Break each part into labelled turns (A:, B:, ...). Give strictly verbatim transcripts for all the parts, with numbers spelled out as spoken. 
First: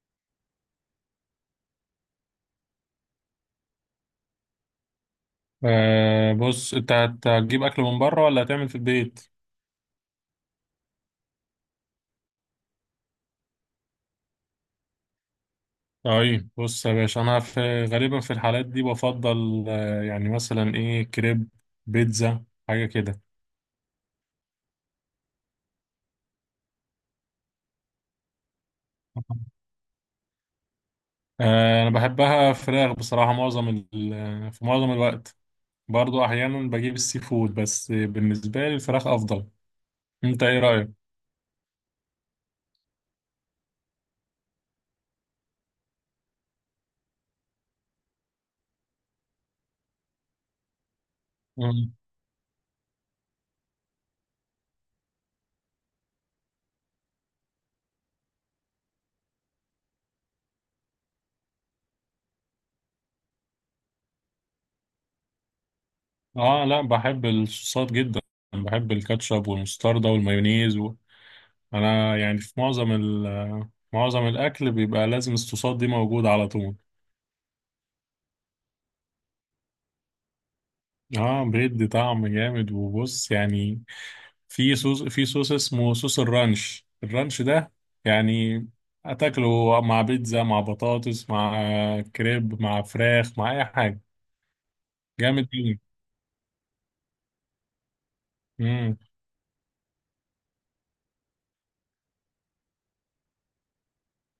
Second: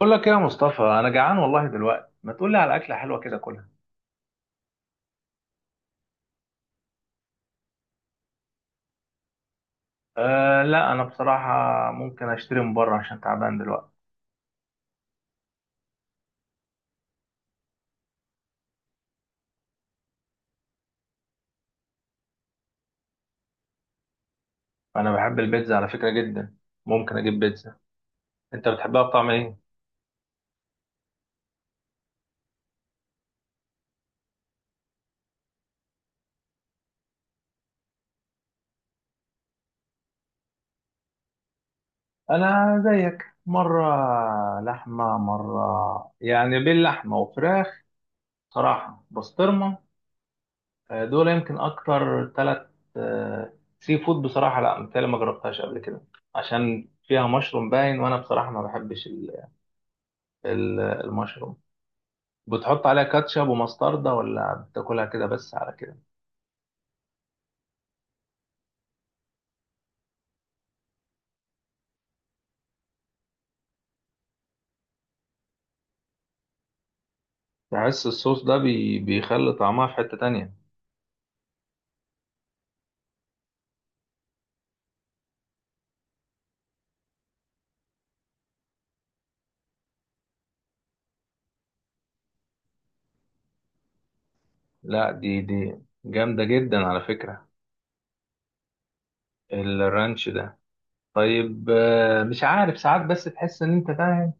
A: بقول لك ايه يا مصطفى؟ انا جعان والله دلوقتي، ما تقول لي على اكله حلوه كده كلها.
B: آه بص انت هت- هتجيب اكل من بره ولا هتعمل في البيت؟
A: أه، لا، انا بصراحه ممكن اشتري من بره عشان تعبان دلوقتي.
B: طيب بص يا باشا، انا في غالبا في الحالات دي بفضل آه يعني مثلا ايه، كريب، بيتزا، حاجه كده.
A: انا بحب البيتزا على فكره جدا. ممكن اجيب بيتزا. انت بتحبها بطعم ايه؟
B: آه انا بحبها فراخ بصراحه، معظم ال- في معظم الوقت. برضو احيانا بجيب السي فود، بس بالنسبه لي الفراخ افضل. انت ايه رايك؟
A: انا زيك مره. لحمه مره، يعني بين لحمه وفراخ. صراحه بسطرمه. آه، دول يمكن
B: مم.
A: اكتر ثلاث. سي فود بصراحه، لا متهيألي ما جربتهاش قبل كده. عشان فيها مشروم باين، وانا بصراحه ما بحبش ال- ال- المشروم. بتحط عليها كاتشب ومستردة، ولا بتاكلها كده بس على كده؟
B: اه لا، بحب الصوصات جدا. بحب الكاتشب والمستردة والمايونيز. انا يعني في معظم ال معظم الاكل بيبقى لازم الصوصات دي موجوده على طول.
A: بحس الصوص ده بي... بيخلي طعمها في حتة تانية.
B: اه بيدي طعم جامد. وبص يعني، في صوص، في صوص اسمه صوص الرانش. الرانش ده يعني هتاكله مع بيتزا، مع بطاطس، مع كريب، مع فراخ، مع اي حاجه.
A: لا، دي
B: جامد
A: دي
B: جدا.
A: جامدة جدا على فكرة،
B: امم،
A: الرانش ده. طيب، آه، مش عارف ساعات، بس تحس ان انت فاهم.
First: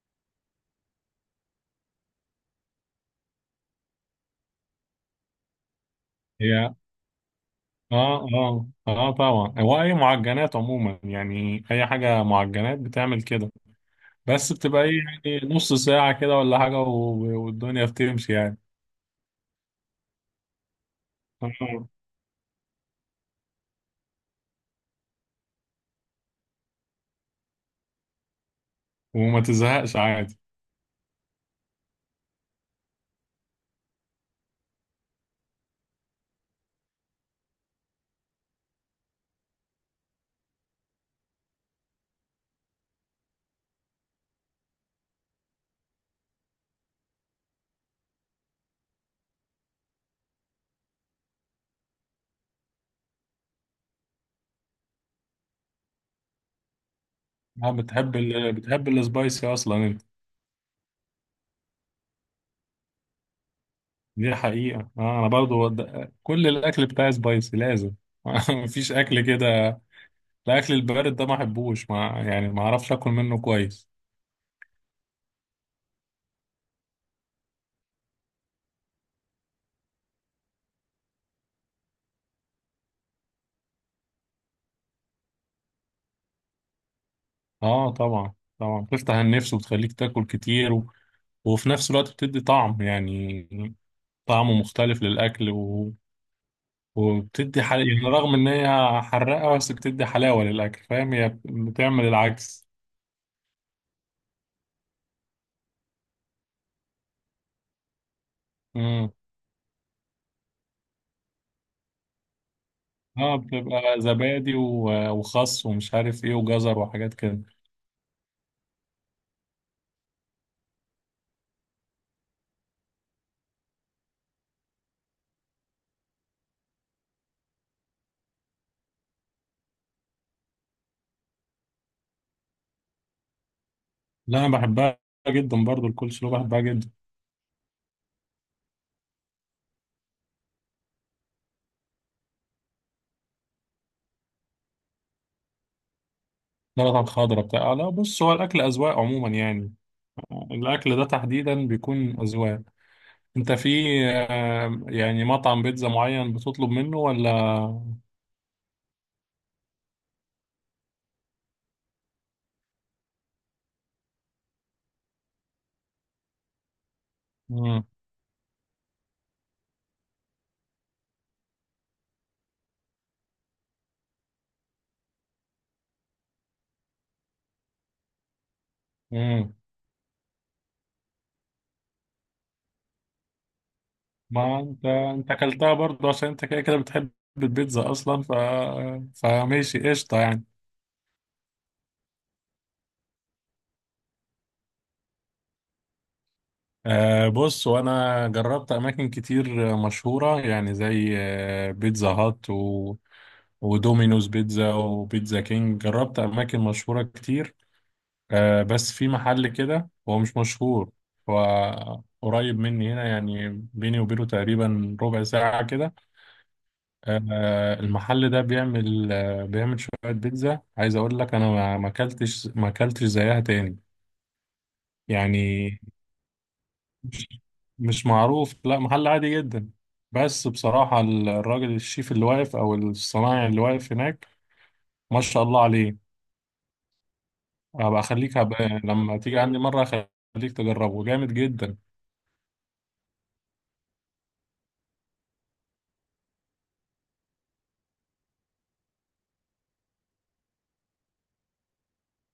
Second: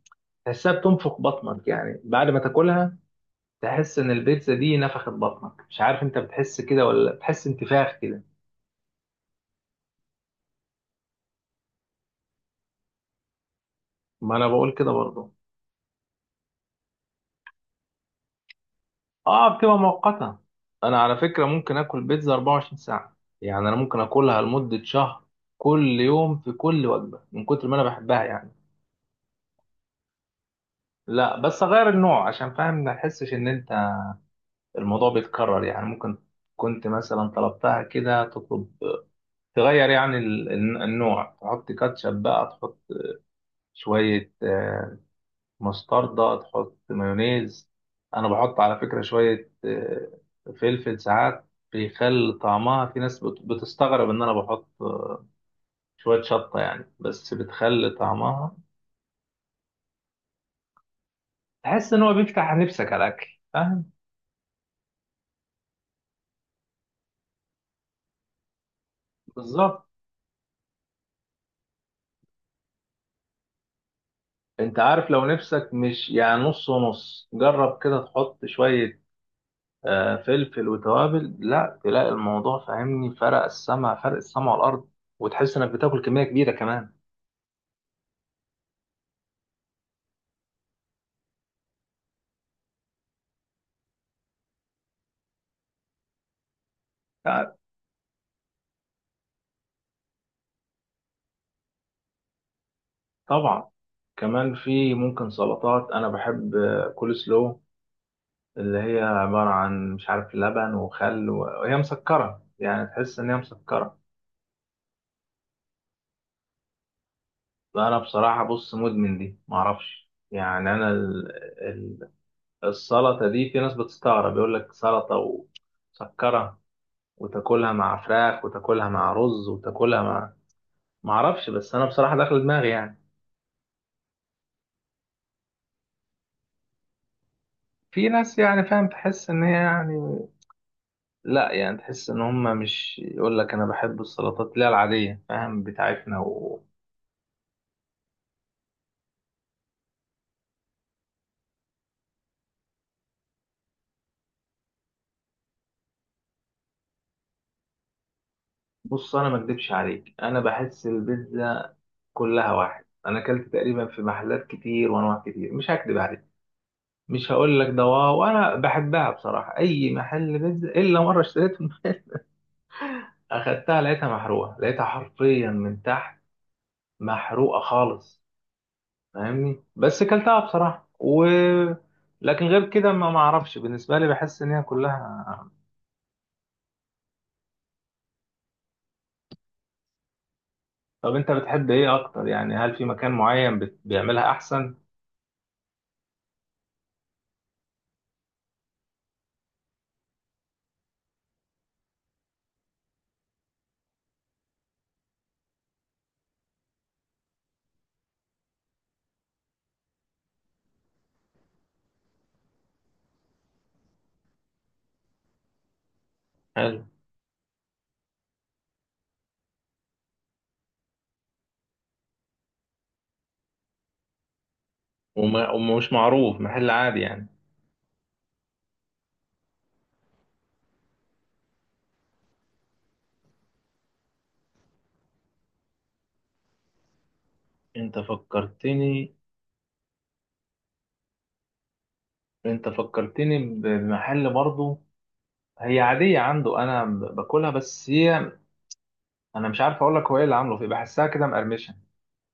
A: تحسها بتنفخ بطنك يعني، بعد ما تاكلها تحس ان البيتزا دي نفخت بطنك. مش عارف انت
B: هي
A: بتحس
B: اه.
A: كده، ولا بتحس انتفاخ كده؟
B: اه اه آه، طبعا هو اي معجنات عموما، يعني اي حاجه معجنات بتعمل كده.
A: ما انا
B: بس
A: بقول
B: بتبقى
A: كده
B: ايه
A: برضه.
B: يعني، نص ساعة كده ولا حاجة و- والدنيا بتمشي يعني.
A: اه، بتبقى مؤقتة. انا على فكرة ممكن
B: آه.
A: اكل بيتزا 24 ساعة، يعني انا ممكن اكلها لمدة شهر كل يوم في كل وجبة من كتر ما انا بحبها يعني.
B: وما تزهقش عادي؟
A: لا، بس اغير النوع، عشان فاهم ما تحسش ان انت الموضوع بيتكرر. يعني ممكن كنت مثلا طلبتها كده، تطلب تغير يعني ال- النوع. تحط كاتشب بقى، تحط شوية آه، مستردة، تحط مايونيز. أنا بحط على فكرة شوية آه، فلفل ساعات بيخلي طعمها. في ناس بت- بتستغرب إن أنا بحط آه، شوية شطة، يعني بس
B: آه،
A: بتخلي
B: بتحب ال...
A: طعمها.
B: بتحب السبايسي اصلا انت؟
A: تحس إن هو بيفتح نفسك على الأكل فاهم؟
B: دي حقيقة. آه، انا برضو ود- كل الاكل بتاعي سبايسي لازم. مفيش اكل كده.
A: بالظبط.
B: الاكل البارد ده ما احبوش، ما يعني ما اعرفش اكل منه كويس.
A: أنت عارف لو نفسك مش يعني نص ونص، جرب كده تحط شوية آه، فلفل وتوابل، لا تلاقي الموضوع، فاهمني؟ فرق السما، فرق السما والأرض، وتحس إنك بتاكل كمية كبيرة كمان.
B: اه طبعا، طبعا بتفتح النفس وبتخليك تاكل كتير، و... وفي نفس الوقت بتدي طعم يعني، طعمه مختلف للاكل. وبتدي حل... يعني رغم ان هي حراقه، بس بتدي حلاوه للاكل، فاهم؟ هي بتعمل العكس.
A: طبعا. كمان في ممكن سلطات انا بحب، كول سلو، اللي هي
B: امم.
A: عباره عن مش عارف لبن وخل و- وهي مسكره، يعني تحس ان هي
B: اه
A: مسكره.
B: بتبقى زبادي و- وخس ومش عارف ايه وجزر وحاجات كده.
A: فانا بصراحه بص مدمن دي معرفش يعني. انا ال... ال... السلطه دي، في ناس بتستغرب، يقول لك سلطه، ومسكره، وتاكلها مع فراخ، وتاكلها مع رز، وتاكلها مع معرفش. بس انا بصراحه داخل دماغي يعني.
B: لا انا بحبها جدا، برضو الكولسلو بحبها جدا.
A: في ناس يعني فاهم، تحس ان هي يعني، لا يعني، تحس ان هم مش، يقول لك انا بحب السلطات، لا العاديه، فاهم، بتاعتنا. وبص،
B: سلطه الخضراء بتاع، آه، لا بص، هو الاكل اذواق عموما يعني. الاكل ده تحديدا بيكون اذواق. انت في، آه، يعني مطعم بيتزا معين بتطلب منه ولا؟
A: انا ما اكدبش عليك، انا بحس البيتزا كلها واحد. انا اكلت تقريبا في محلات كتير وانواع كتير، مش هكدب عليك. مش هقول لك ده واو، انا بحبها بصراحه اي محل بيتزا. الا مره اشتريت من- اخدتها لقيتها محروقه، لقيتها حرفيا من تحت محروقه خالص
B: امم.
A: فاهمني. بس اكلتها بصراحه و لكن غير كده ما ما اعرفش بالنسبه لي، بحس ان
B: ما
A: هي
B: انت انت
A: كلها.
B: اكلتها برضه عشان انت كده كده بتحب البيتزا اصلا، ف، فماشي قشطه يعني.
A: طب انت بتحب ايه اكتر؟ يعني هل في مكان معين بت- بيعملها احسن؟
B: آه بص، وانا جربت اماكن كتير مشهوره يعني، زي آه، بيتزا هات، و... ودومينوز بيتزا، وبيتزا كينج. جربت اماكن مشهوره كتير. آه بس في محل كده هو مش مشهور، هو قريب مني هنا يعني، بيني وبينه تقريبا ربع ساعه كده.
A: حلو.
B: آه، المحل ده بيعمل آه، بيعمل شوية بيتزا، عايز أقول لك أنا ما ما أكلتش، ما أكلتش زيها تاني
A: وما
B: يعني.
A: ومش معروف، محل عادي يعني؟
B: مش مش معروف، لا محل عادي جدا. بس بصراحة ال- الراجل الشيف اللي واقف، أو الصنايعي اللي واقف هناك، ما شاء الله عليه.
A: انت
B: هبقى أخليك، هبقى
A: فكرتني.
B: لما تيجي عندي مرة أخليك تجربه. جامد جدا.
A: انت فكرتني بمحل برضه. هي عادية عنده، انا ب- باكلها، بس هي انا مش عارف اقول لك هو ايه اللي عامله فيه، بحسها كده مقرمشة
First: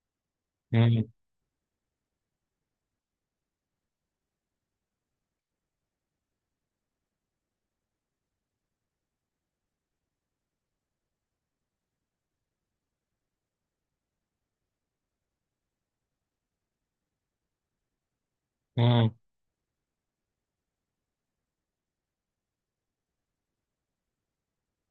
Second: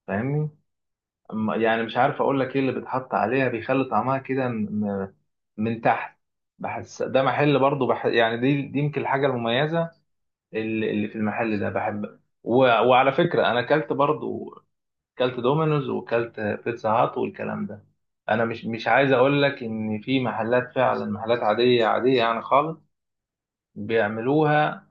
A: فاهمني.
B: مم.
A: أما- يعني مش عارف اقول لك ايه اللي بيتحط عليها بيخلي طعمها كده م- م- من تحت. بحس ده محل برضه بح... يعني دي دي يمكن الحاجة المميزة اللي اللي في المحل ده بحب و... وعلى فكرة أنا أكلت برضو، أكلت دومينوز وأكلت بيتزا هات والكلام ده. أنا مش مش
B: مم.
A: عايز أقول لك إن في محلات، فعلا محلات عادية عادية يعني خالص بيعملوها.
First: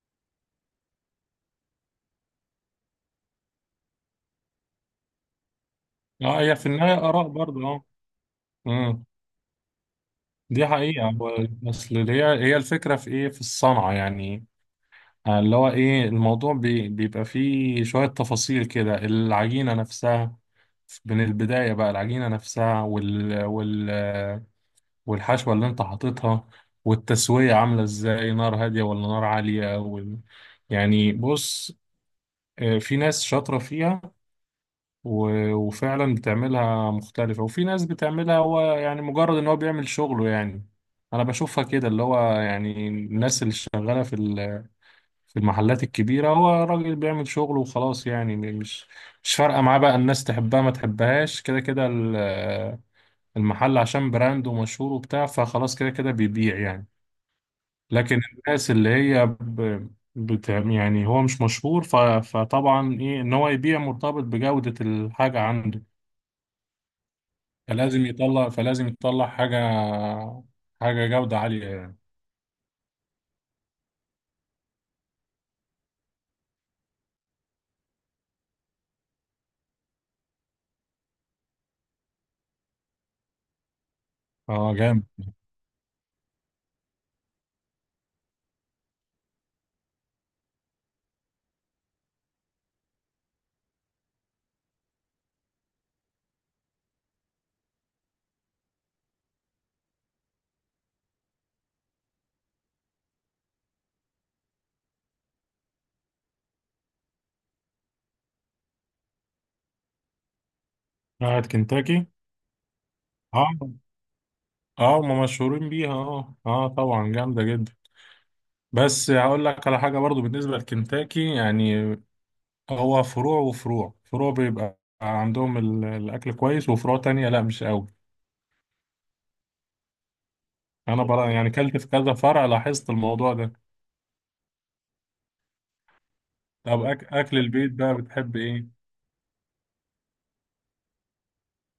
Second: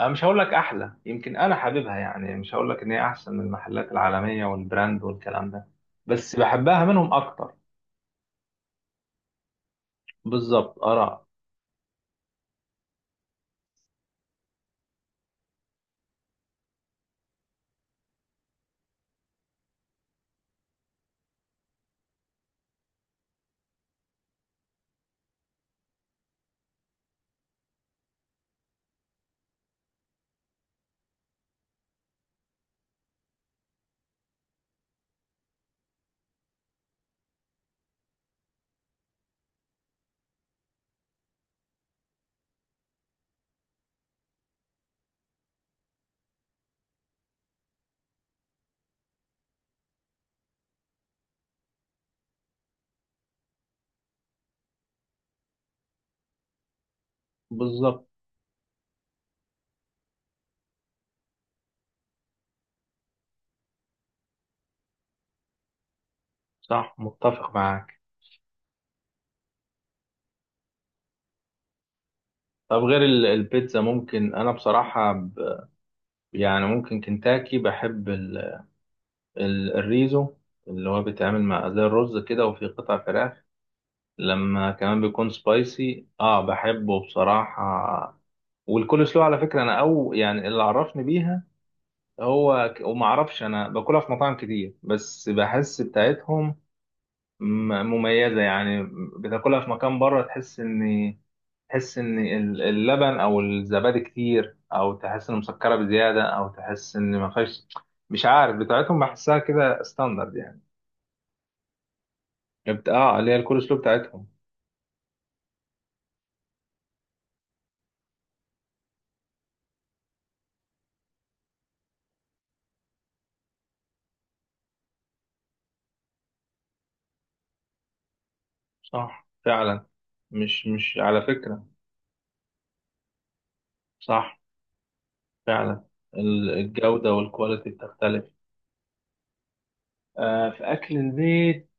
A: أنا مش هقول لك أحلى، يمكن أنا حاببها يعني. مش هقول لك إن هي أحسن من المحلات العالمية والبراند والكلام ده، بس
B: اه هي في
A: بحبها
B: النهاية
A: منهم
B: آراء
A: أكتر.
B: برضه، اه. مم. دي
A: بالظبط،
B: حقيقة.
A: آراء.
B: هو- أصل هي، هي الفكرة في إيه، في الصنعة يعني. آه، اللي هو ايه، الموضوع بي بيبقى فيه شوية تفاصيل كده. العجينة نفسها من البداية بقى، العجينة نفسها وال وال والحشوة اللي انت حاططها، والتسوية عاملة ازاي، نار هادية ولا نار عالية، وال، يعني بص، آه، في ناس شاطرة فيها و- وفعلا بتعملها مختلفة، وفي ناس بتعملها هو يعني مجرد ان هو بيعمل شغله يعني. انا بشوفها كده، اللي هو يعني الناس اللي شغالة في في المحلات الكبيرة هو راجل بيعمل شغله وخلاص يعني، م- مش مش فارقة معاه بقى، الناس تحبها ما تحبهاش، كده كده ال- المحل عشان براند ومشهور وبتاع، فخلاص كده كده بيبيع يعني.
A: بالظبط.
B: لكن الناس اللي هي ب... بت... يعني هو مش مشهور، ف... فطبعا ايه، ان هو يبيع مرتبط بجودة الحاجة عنده.
A: صح، متفق معاك.
B: فلازم يطلع، فلازم يطلع حاجة، حاجة جودة عالية يعني.
A: طب غير ال- البيتزا، ممكن أنا بصراحة ب... يعني ممكن كنتاكي بحب ال... ال- الريزو، اللي هو بيتعمل مع زي الرز كده وفي قطع فراخ، لما
B: اه
A: كمان
B: جامد.
A: بيكون سبايسي اه بحبه بصراحة. والكول سلو على فكرة، انا او يعني اللي عرفني بيها هو ك- وما اعرفش. انا باكلها في مطاعم كتير، بس بحس بتاعتهم م- مميزة يعني. بتاكلها في مكان بره، تحس ان تحس ان ال- اللبن او الزبادي كتير، او تحس ان مسكرة بزيادة، او تحس ان ما فيهاش. مش عارف بتاعتهم بحسها كده ستاندرد يعني.
B: بتاعت كنتاكي؟
A: بت- اه، اللي هي
B: اه.
A: الكول سلو بتاعتهم.
B: اه هم مشهورين بيها، اه اه طبعا جامدة جدا. بس هقول لك على حاجة برضو بالنسبة لكنتاكي يعني، هو فروع وفروع، فروع بيبقى عندهم ال- الأكل كويس، وفروع تانية لا مش قوي.
A: صح فعلا. مش مش
B: أنا
A: على
B: برا يعني
A: فكرة.
B: كلت في كذا فرع، لاحظت الموضوع ده.
A: صح فعلا، ال-
B: طب أك
A: الجودة
B: أكل
A: والكواليتي
B: البيت بقى
A: بتختلف.
B: بتحب إيه؟
A: آه، في أكل البيت.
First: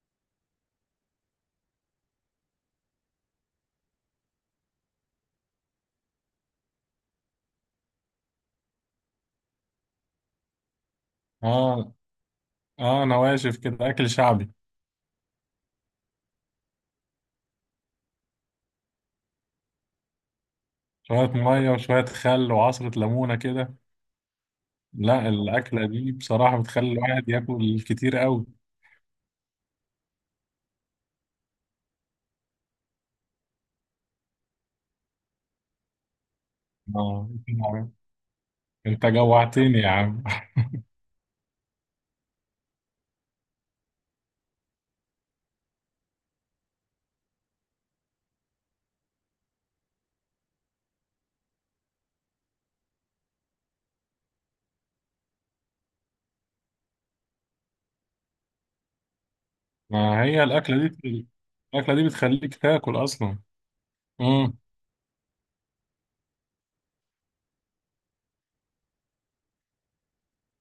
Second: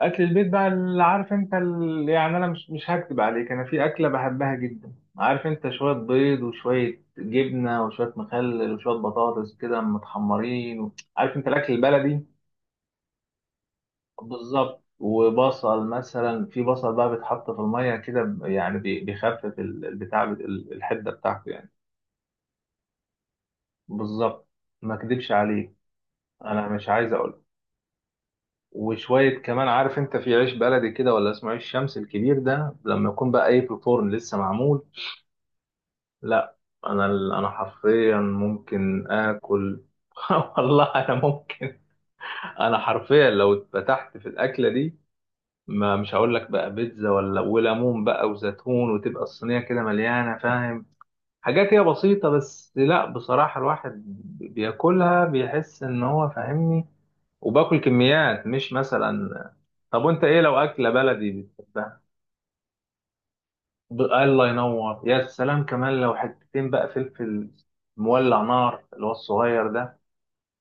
A: أكل البيت بقى اللي عارف أنت ال... يعني. أنا مش مش هكتب عليك. أنا في أكلة بحبها جدا، عارف أنت؟ شوية بيض، وشوية جبنة، وشوية مخلل، وشوية بطاطس كده متحمرين، و عارف أنت الأكل
B: آه.
A: البلدي.
B: آه نواشف كده، أكل شعبي.
A: بالظبط. وبصل مثلا، في بصل بقى بيتحط في المية كده ب- يعني بي- بيخفف ال- البتاع بت- ال- الحدة
B: شوية
A: بتاعته يعني.
B: مية وشوية خل وعصرة ليمونة كده.
A: بالظبط. ما
B: لا
A: اكدبش عليه،
B: الأكلة دي بصراحة
A: انا مش
B: بتخلي
A: عايز
B: الواحد
A: اقول.
B: ياكل كتير قوي.
A: وشوية كمان، عارف انت في عيش بلدي كده ولا اسمه عيش شمس الكبير ده، لما يكون بقى ايه في الفرن لسه معمول. لا، انا
B: آه.
A: ال- انا حرفيا ممكن
B: أنت جوعتني
A: اكل.
B: يا عم.
A: والله انا ممكن. انا حرفيا لو اتفتحت في الاكله دي، ما مش هقول لك بقى بيتزا، ولا وليمون بقى وزيتون، وتبقى الصينية كده مليانة فاهم. حاجات هي بسيطة، بس لا بصراحة الواحد بياكلها بيحس ان هو فاهمني. وباكل كميات مش مثلا. طب
B: ما
A: وانت ايه
B: هي
A: لو
B: الأكلة
A: اكلة
B: دي،
A: بلدي
B: الأكلة
A: بتحبها؟
B: دي بتخليك تاكل أصلا.
A: ب- الله
B: امم.
A: ينور، يا سلام. كمان لو حتتين بقى فلفل مولع نار، اللي هو الصغير ده،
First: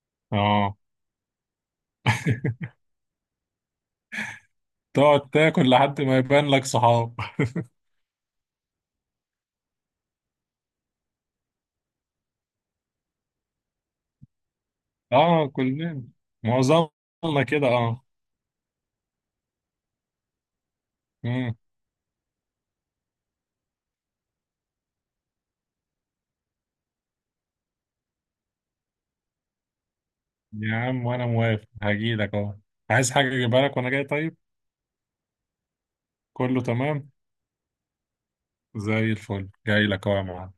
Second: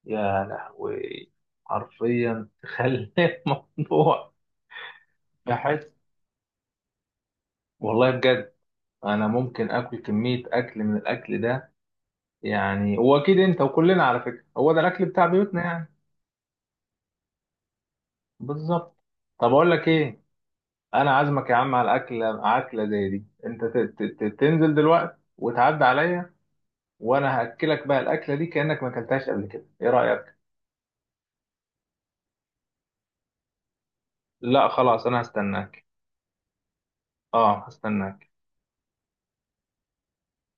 A: يا
B: اه.
A: لهوي. حرفيا تخلي الموضوع.
B: تقعد تاكل
A: بحس
B: لحد ما يبان لك صحاب.
A: والله بجد، انا ممكن اكل كمية اكل من الاكل ده. يعني واكيد انت وكلنا على فكرة هو ده الاكل بتاع
B: اه
A: بيوتنا يعني.
B: كلنا، معظمنا كده اه.
A: بالظبط. طب اقول لك ايه، انا عازمك يا
B: امم.
A: عم على اكلة اكلة زي دي. انت ت- ت- ت- تنزل دلوقتي وتعدي عليا. وانا هاكلك بقى الاكلة دي كأنك ما اكلتهاش قبل كده. ايه رأيك؟
B: يا عم وانا موافق، هجيلك اهو. عايز حاجة اجيبها لك وانا جاي؟ طيب،
A: لا خلاص، انا هستناك.
B: كله تمام.
A: اه، هستناك.
B: زي الفل، جاي لك اهو يا معلم.